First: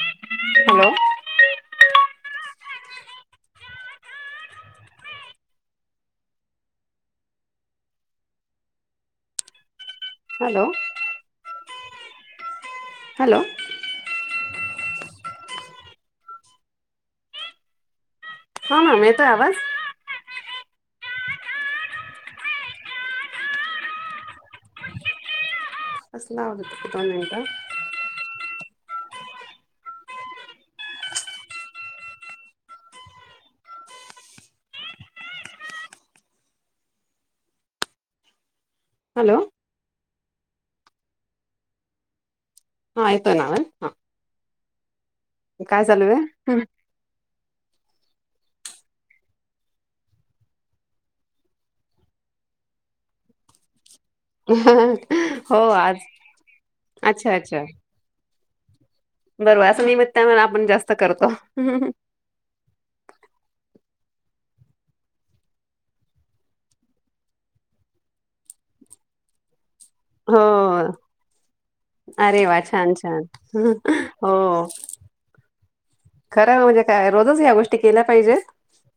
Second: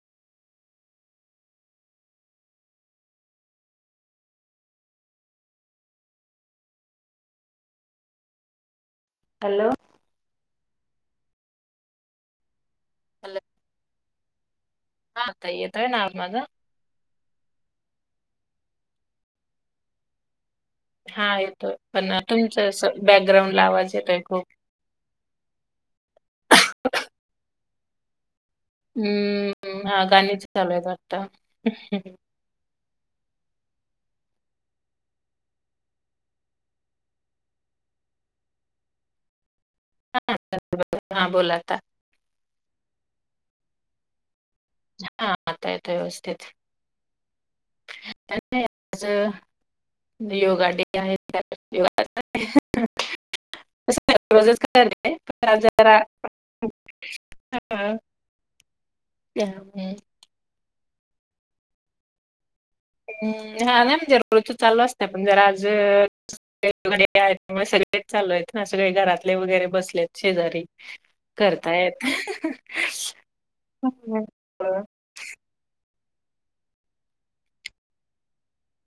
ऐक minute hello hello. Hello! Hello हा ताई येतोनां आवाज माझा. - हो मम येतोय आवाज. - हा येतोयं पणं तुमचं बॅकग्राउंड लां आवाज येतोय खूप. - असला आवाज दोन मिनट. - हम्मं हां गाणींच चालूं आहे वाटंत अह. - हॅलोओ. - हा हा बोला आता. - हां येतों नां आंवाज हां हा आंता येतों व्यवस्थित आ त्यांत. कायं आजं. - ते योगा आलेकी आहे, त्यांत योग. - रोजच [inaudible] हो आज बरं असं निमित्तानं आपणं जास्तं करतों. - अहा नाही जर तू चालू असत पण जरा आज. - ते चालूं आहे सासूबाईं घरांतले वगैरे बसलेतं आहे हो शेजारी. - करता येत. अरे वा छान छान - हो खरं म्हणजे कायं रोजचं ह्या गोष्टी केल्यां पाहिजे.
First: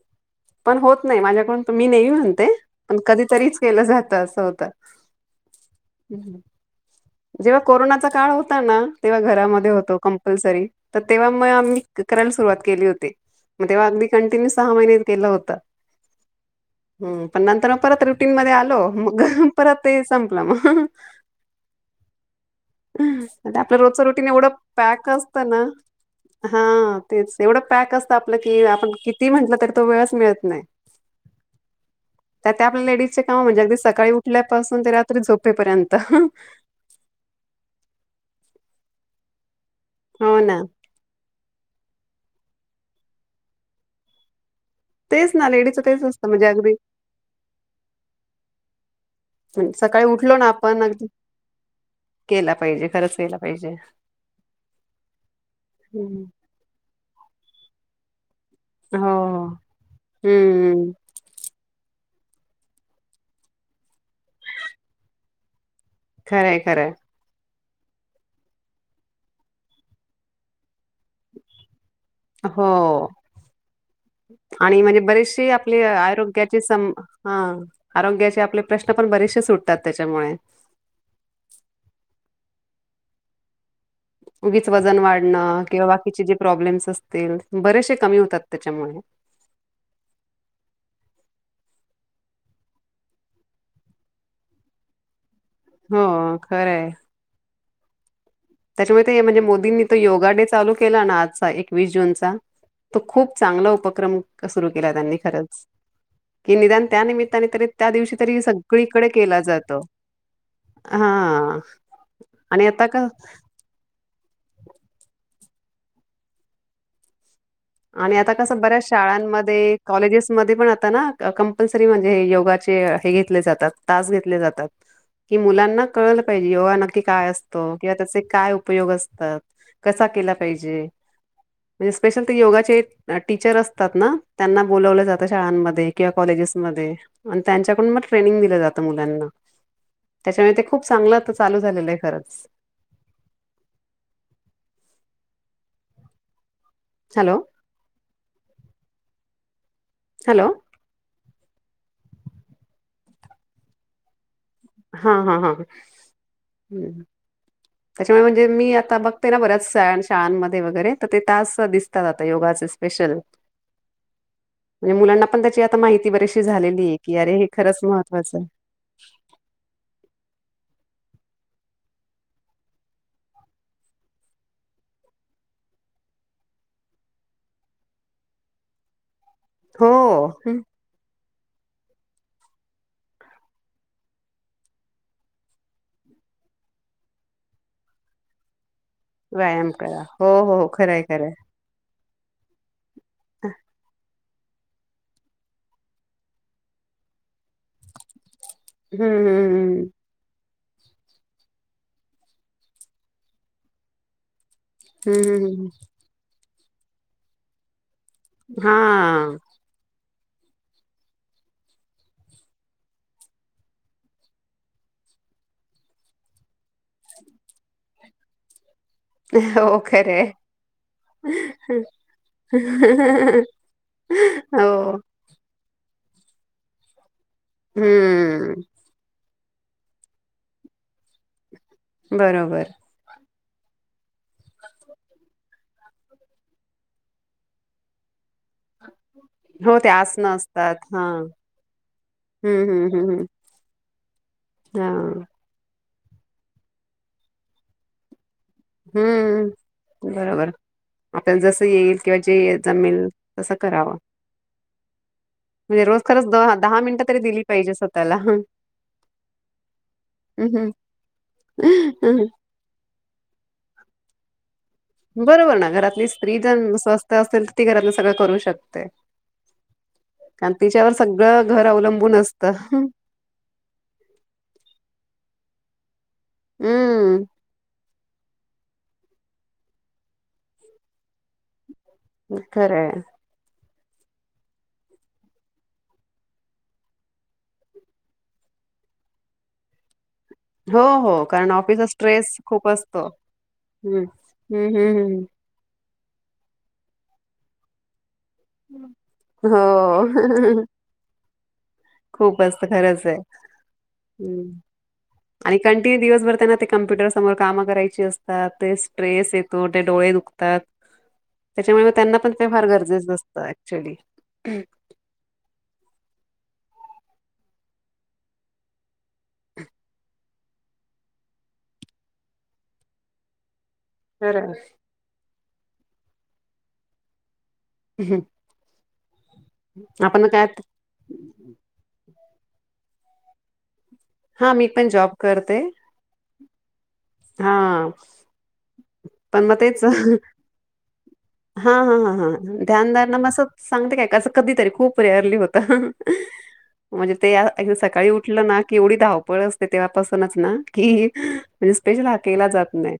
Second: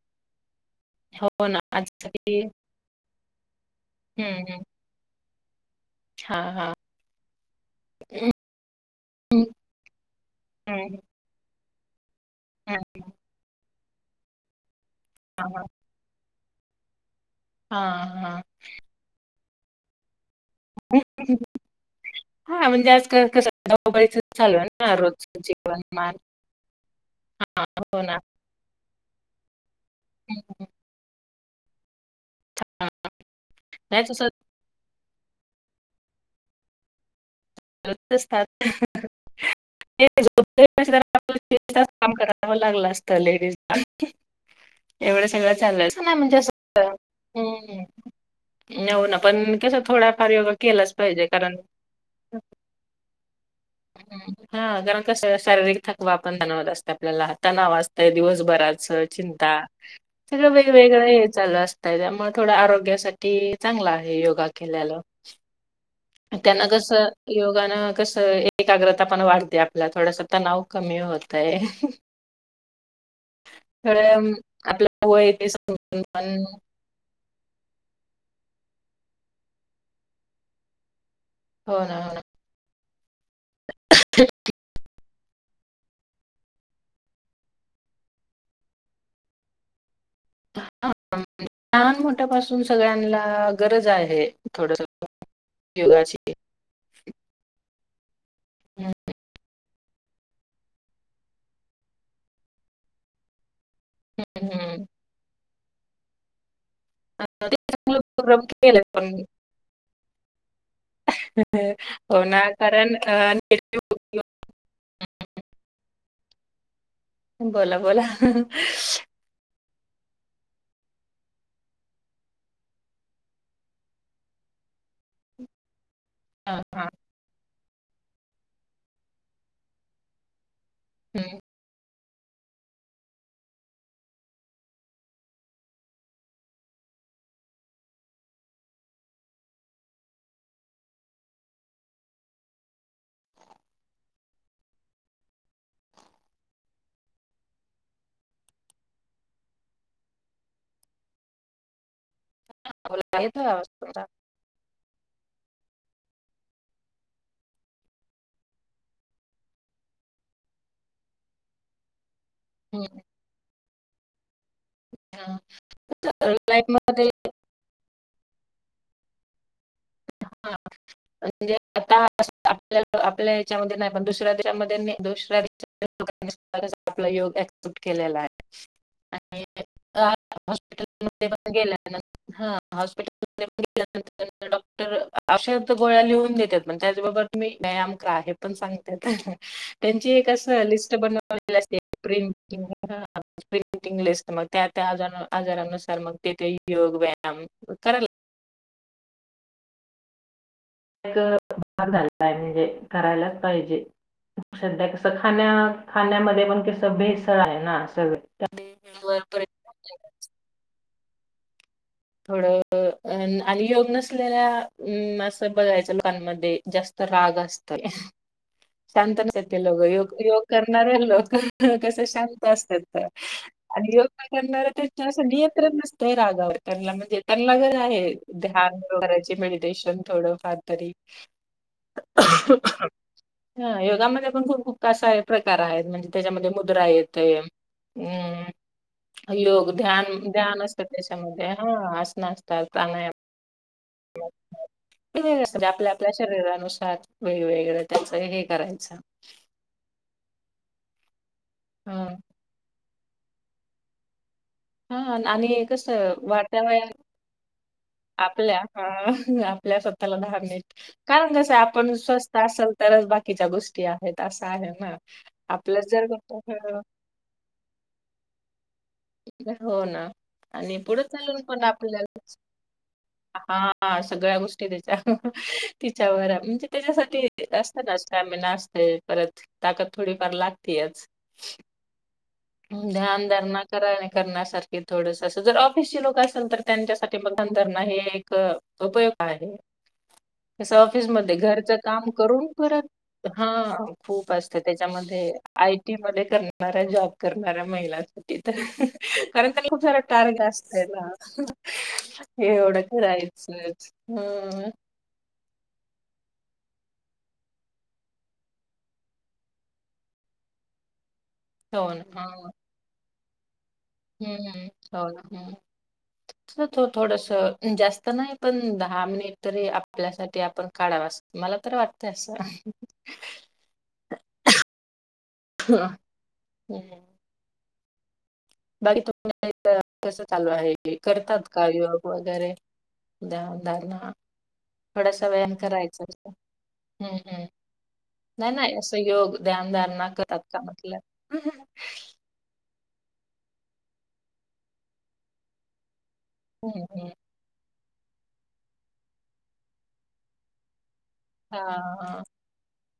- पणं होतं नाहीं हो ना माझ्यांकडून मी नेहमी आजसाठी म्हणते पणं कधीतरीच केलं जातं असं होतं. - हां हां जेंव्हा कोरोनाचा काळ होता नां तेंव्हा घरांमध्ये होतों. कंपल्सरी हम्म तरं तेंव्हा मंग आम्हीं. - करायला सुरुवात केली हम्म. होती. मग तेव्हा अगदी कंटिन्यू सहा महिन्यात गेलं. हा - हा. हम पणं नंतर हा मंग परत रुटीन हा. मध्यें आलों. मंग परत ते संप. - हा म्हणजे [inaudible] आजकाल कसं [unintelligible] आपल रोजचं धावपळीच रूटीग एवढं चालू आहे ना पॅक रोजचं असतं नां. जीवनमान - हा तेचं एवढं हा पॅक हो असतं ना. आपलं कि आपणं किती म्हटलं तरी तो वेळचं मिळतं नाहीं. हम्म, - तर त्यां आपल्या हा. लेडीजचे कामं म्हणजे अगदीं नाही सकाळीं तसं उठल्यापासून ते रात्री झोपे. - झोपे पर्यंत. - [inaudible] [unintelligible] तांस हो ना कामं करावं लागलंय असतं लेडीजला. - एवढं तेच ना सगळं लेडीजचं चाललं तेच नाही असतं म्हणजे अगदी असं. - नेऊन पणं म्हणजे कसं सकाळी थोडंफार उठलो ना योगा आपण केलाचं पाहिजे कारणं. - केला पाहिजे खरंच केला पाहिजे हा कारण कस शारीरिक थकवा हम्म. पण जानवत असते आपल्याला हात. - तां नां वाजतंय दिवसभराच हो हो. चिंता सगळंच हम्म वेगवेगळं हे चालूं असतंय त्यामुळें. - थोडां आरोग्यांसांठी चांगला आहे. योगां केल्याल. - खरंय त्यांना खरंय कसं योग. - दका कसं एकाग्रता पणं वाढते आपल्यां थोडंसं तणाव कमी होतेय. - होव्. थोडं - आणि म्हणजे आपलं वय ते बरीेचसे आपले पण आरोग्याची सम - हा आरोग्याचे आपले प्रश्न पणं बरेचसे सुटतांत. त्यांच्यामुळे. - होनां नांआं. - उगीच वजन वाढ नं किंवा बाकीचे जे प्रॉब्लेम्स असतील बरेशे कमी होतात त्याच्यामुळे. [inaudible] ह लहान मोठ्यापासून सगळ्यांनला गरज आहे थोडंसं हां खरं आहे. हम्म त्याच्यामुळे ते म्हणजे मो दींनी तो योगा डे चालू केला ना आजचा एकवीस जूनचा तो खूप चांगला उपक्रम सुरू हम्म. केला त्यांनी खरंच. कि निदान त्यानिमित्ताने तरी त्या चांगलं दिवशी तरी केलं सगळीकडे पण केला जातो. हा हो ना आणि आता कारण क अ [unintelligible] बोला, बोला. आणि आता कसं बऱ्याच शाळांमध्ये कॉलेजेस मध्ये पण आता ना कंपल्सरी म्हणजे हे योगाचे हे घेतले जातात तास घेतले जातात. कि मुलांना कळलं पाहिजे हां, योगा हां. नक्की काय असतो किंवा त्याचे काय उपयोग असतात कसा केला पाहिजे. जे हं. म्हणजे स्पेशल योगाचे टीचर असतात ना त्यांना बोलावलं जात शाळांमध्ये किंवा कॉलेजेसमध्ये. आणि त्यांच्याकडून मग ट्रेनिंग दिलं जातं मुलांना. त्याच्यामुळे ते खूप चांगलं आत्ता चालू झालेलं आहे खरंच. [inaudible] [unintelligible] हॅलो हॅलो हा बोला येतोय आवाज तुमचा? हा हा हा ह हम्म त्याच्यामुळे म्हणजे मी आता बघते ना बऱ्याच शाळांमध्ये वगैरे तर ते तास दिसतात. ते योगाचे हं, स्पेशल. म्हणजे मुलांना हां. पण त्याची आता माहिती कसं बरीचशी झालेली आहे लाईफमध्ये की अरे हे खरंच महत्त्वाचं आहे. [unintelligible] हां, [inaudible] म्हणजे आता आपल्या आपल्या याच्यामध्ये नाही पण दुसऱ्या देशांमध्ये आप योग सुट केलेला आहे. हो ते पण गेल्यांतर हा हॉस्पिटलनंतर डॉक् तर औषध गोळ्या लिहून देतात पण त्याचबरोबर तुम्ही व्यायाम करा हे पण सांग त्यात व्यायाम करा त्यांची हो एक हो असं हो, लिस्ट खरंय खरंय. बनवलेली असते. प्रिंटिंग हां प्रिंटिंग लिस्ट मध त्या- त्या आज आजारानुसार मग ते ते योग व्यायाम करायला हम्म हम्म हम्म एक झाय म्हणजे करायलाच पाहिजे. सध्या कसं हम्म हम्म खाण्या हम्म खाण्यामध्ये पण कसं भेसळ आहे ना. सगळं. ते हेल्थवर हां परिणाम थोडं आणि योग नसलेल्या अं असं बघायचं लोकांमध्ये जास्त राग असतोय ह शांत नसतात ते लोकं योग योग करणारे लोकं कसं शांत असतात आणि योग न करणारे हो त्यांच असं नि यंत्रण नसतय रागावर त्यांना म्हणजे त्यांना गरज आहे हम्म ध्यान करायची मेडीटेशन थोडंफार तरी बरोबर हा योगामध्ये पण खूप खूप कसा आहे प्रकार आहेत म्हणजे त्याच्यामध्ये मुद्रा येते अम् अ... योग हो ते ध्यान आसनं ध्यान असतात असतं हा. त्याच्यामध्ये हा आसनं असतात हम्म हम्म प्राणायाम हम्म हम्म हा वेगवेगळे असतं म्हणजे आपल्या आपल्या शरीरानुसार वेगवेगळं त्याचं हे करायचं. हम्म बरोबर जसं येईल हं. किंवा जे जमेल तसं करावं आणि म्हणजे रोज कसं खरंच द वाढत्या दहा वया मिनिटं तरी दिली पाहिजे स्वतःला. आपल्या अ.. आपल्या स्वतः दहा हम्म मिनिट.. कारण कसं आपण हम्म स्वस्थ असल तरच बाकीच्या गोष्टी आहेत असं आहे ना. बरोबर ना आपलंच जर घरातली स्त्री करतो जर हं. स्वस्थ असेल तर ती घरातलं सगळं करू शकते हो ना. कारण आणि तिच्यावर सगळं घर अवलंबून असतं हा सगळ्या गोष्टी त्याच्या तिच्यावर म्हणजे हम्म त्याच्यासाठी असतं [inaudible] परत ताकद थोडीफार लागतीयच खरंय ध्यान धरणं करा आणि करण्यासारखे थोडसं असं जर ऑफिसची लोक असेल तर त्यांच्यासाठी ध्यान धरणं हे एक उपयोग आहे जसं हो हो ऑफिसमध्ये कारण घरचं ऑफिसचा काम स्ट्रेस करून खूप परत असतो. काम हम्म खूप असते हम्म हम्म त्याच्यामध्ये हे हम्म आयटी मध्ये करणाऱ्या.. जॉब करणाऱ्या महिलांसाठी ते तर आहेस कारण त्यांना खूप सारं टार्ग हो असतय ना खूप हे असतं एवढं खरंच आहे. करायचंच हम्म आणि कंटिन्यू दिवसभर त्यांना ते कम्प्युटर समोर कामं करायची असतात ते स्ट्रेस येतो ते डोळे दुखतात त्याच्यामुळे हो मग त्यांना पण ते फार गरजेचं नसतं हम्म हम्म हो हम्म कसं थोडसं जास्त नाही पण दहा मिनिट तरी आपल्यासाठी आपण काढावाच मला तर वाटतं असं बरं ह हम् हम् हम् बाकी तुमच्या इथं कसं चालू आहे करतात का योग वगैरे ध्यान धारणा हा मी पण जॉब थोडासा व्यायाम करते करायचा जरा हा नाही नाही असं योग पण मग ध्यान तेच धारणा हा करतात का म्हटलं ध्यान धारणा मग सांगते काय... असं कधीतरी खूप रेअरली होतं हम्म म्हणजे ते [inaudible] सकाळी उठलं ना की एवढी धावपळ असते तेव्हापासूनच ना की हा [inaudible] हा केला जात नाही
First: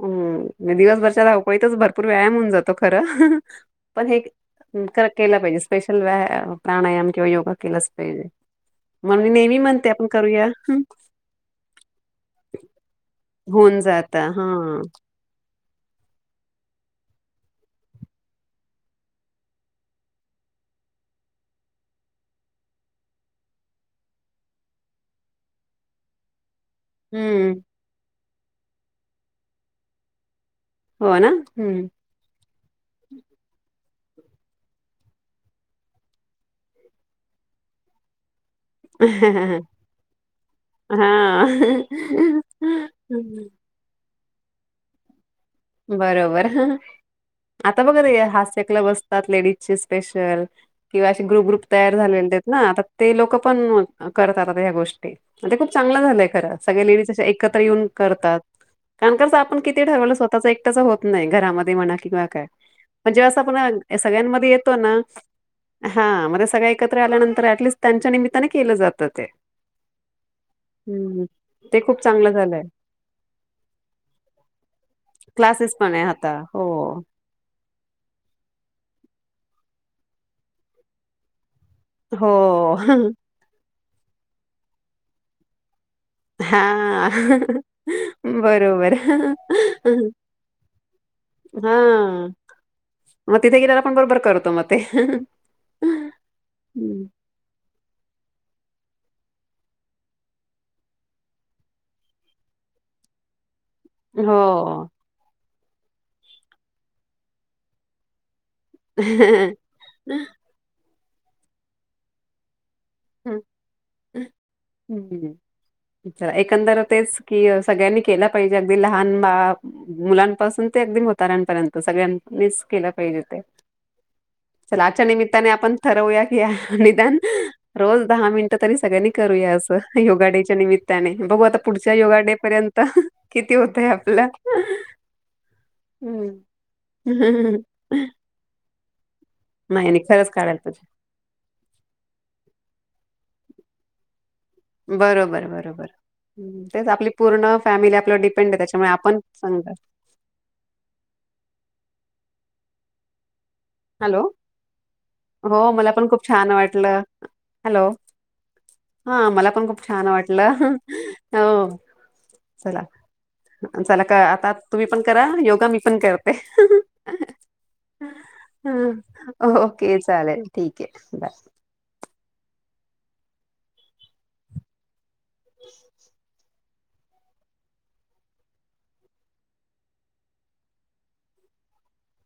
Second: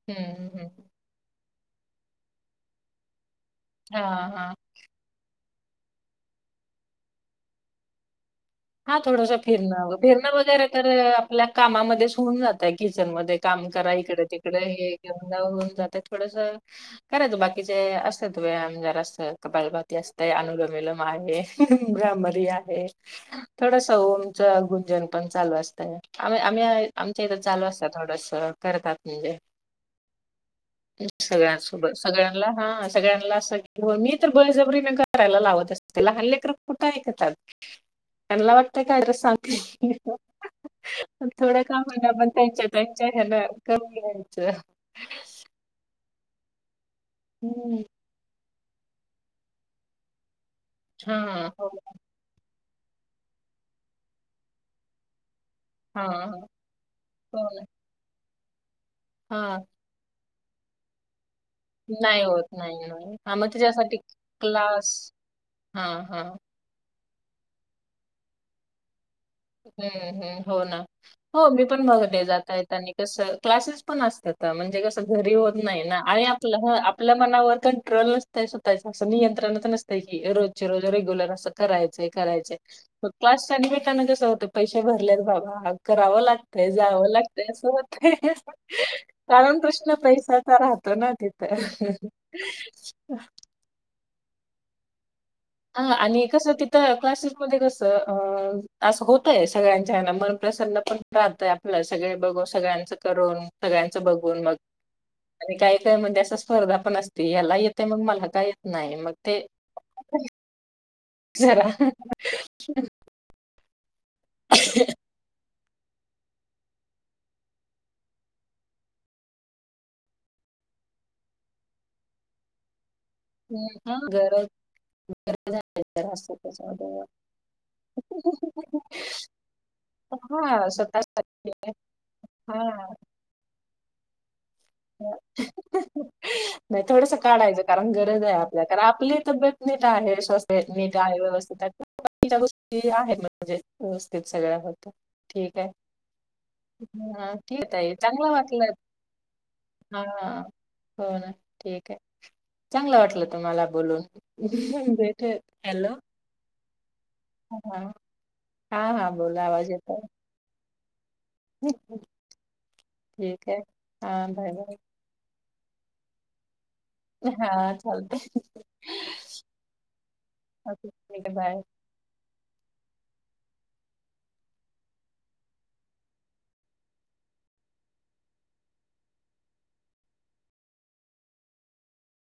हम्म दिवसभरच्या धावपळीतच भरपूर व्यायाम होऊन जातो खरं हा पण हे हा केलं पाहिजे स्पेशल व्यायाम प्राणायाम किंवा योगा केलाच पाहिजे हा मग मी थोडसं नेहमी म्हणते फिरणं आपण फिरणं करूया वगैरे हं. तर आपल्या कामामध्येच होऊन जातं की किचन मध्ये काम होऊन करा जात इकडं हा तिकडं हे घेऊन जा हे होऊन जातं थोडसं करायच बाकीचे असतात व्यायाम जरासं कपालभाती असतंय जर अनुलम विलम आहे [inaudible] आहे थोडस ओमचं गुंजन पण चालू असतं आ आम्ही आमच्या इथं हम्म चालू असतात थोडसं बरोबर करतात म्हणजे हो ना हम्म सगळ्यांसोबत, सगळ्यांना हा सगळ्यांना असं हो मी तर बळजबरीनं करायला, लावत असते लहान लेकरं कुठे ऐकतात. त्यांना वाटतं [unintelligible] काहीतरी सांगती हा थोड्या कामाला पण त्यांच्या, त्यांच्या ह्याला कमी हाय तर [unintelligible] बरोबर हं हं आता हम्म बघा ना ते हास्य कलब असतात लेडीजचे स्पेशल किंवा हा अशे ग्रुप, ग्रुप हो तयार झालेले ना, आता ते लोकं पण करतात आता ह्या गोष्टी ते खूप चांगलं हा झालंय खरं, सगळे लेडीज असे हो एकत्र ना येऊन करतात. कारण कस हा आपण किती ठरवलं स्वतःच एकटाच होत नाही. घरामध्ये म्हणा नाही किंवा होत काय नाही नाही म्हणजे हा असं मग आपण त्याच्यासाठी सगळ्यांमध्ये येतो ना, क्लास हा म सगळ्या एकत्र आल्यानंतर, अऍटलिस्ट त्यांच्या निमितताने केलं जात. हम्म ह् [unintelligible] हो ना हम्म हो मी ते पण खूप बघत हे चांगलं जाता झालंय येत आणि कस क्लासेस पण असतात. म्हणजे कस घरी होत क्लासेस नाही पण ना, आहे आणि ह आता आपल, हो आपल्या मनावर कंट्रल नसत्या [unintelligible] सोव्हता असतंय की रोज रोज रेग्युलर असं करायचंय करायचय हो मग त्याच क्षणी ना जसं होतं पैसे भरल्यात बाबा करावं लागतय हां. जावं लागतय असं होतय बरोबर. कारण कृष्ण पैसाचा राहत तो ना तिथ. हां. त म ते. हा आणि कसं तिथं हं. क्लासेस मध्ये कसं अ असं होतय सगळ्यांच्याना मन प्रसन्न पण राहतय आपला सगळे बघून सगळ्यांचं करून. सगळ्यांचं बघून मग हो. आणि काही काय म्हणजे अश्या स्पर्धा पण असते याला येतंय मग मला का येत नाही मग ते जरा [unintelligible] हम हम्म. च एकंदर तेच कि सगळ्यांनी केलं पाहिजे अगदी लहान बा मुलांपासून ते अगदी म्हाताऱ्या पर्यंत सगळ्यांनी केल. हां. गरज चला आच्या निमित्ताने आपण गरज ठरवूया असते की त्याच्यामध्ये. निदान ज दहा मिनट तरी सगळ्यांनी करूया असं योगा डेच्या हां, निमित्ताने स्वतःसाठी. बघू आता पुढच्या योगा डे हां. पर्यंत किती होतय आपल्या नाही थोडस काढायचं कारण गरज आहे आपल्य कारण आपली तब्येत नीट नाही नाही आहे खरंच काढायला शसेत पाहिजे. नीट आहे बाकीच्या गोष्टी आहेत म्हणजे व्यवस्थित सगळ्या होत बरोबर ठीक आहे बरोबर तेच आपली हा, पूर्ण ठीक आहे ताई फॅमिली आपल्या चांगलं डिपेंड आहे वाटलं त्याच्यामुळे आपण सांगतात. हा हो ना ठीक आहे चांगलं वाटलं. तुम्हाला बोलून हॅलो [inaudible] हो मला हॅलो पण खूप छान वाटलं. हा हॅलो हा बोला मला पण आवाज खूप येत छान आहे वाटलं हो चला ठीक आहे चला का हा बाय आता बाय तुम्ही पण करा योग मी पण करते हा चालतय हं, ओके चालेल ठीक आहे बाय. [unintelligible]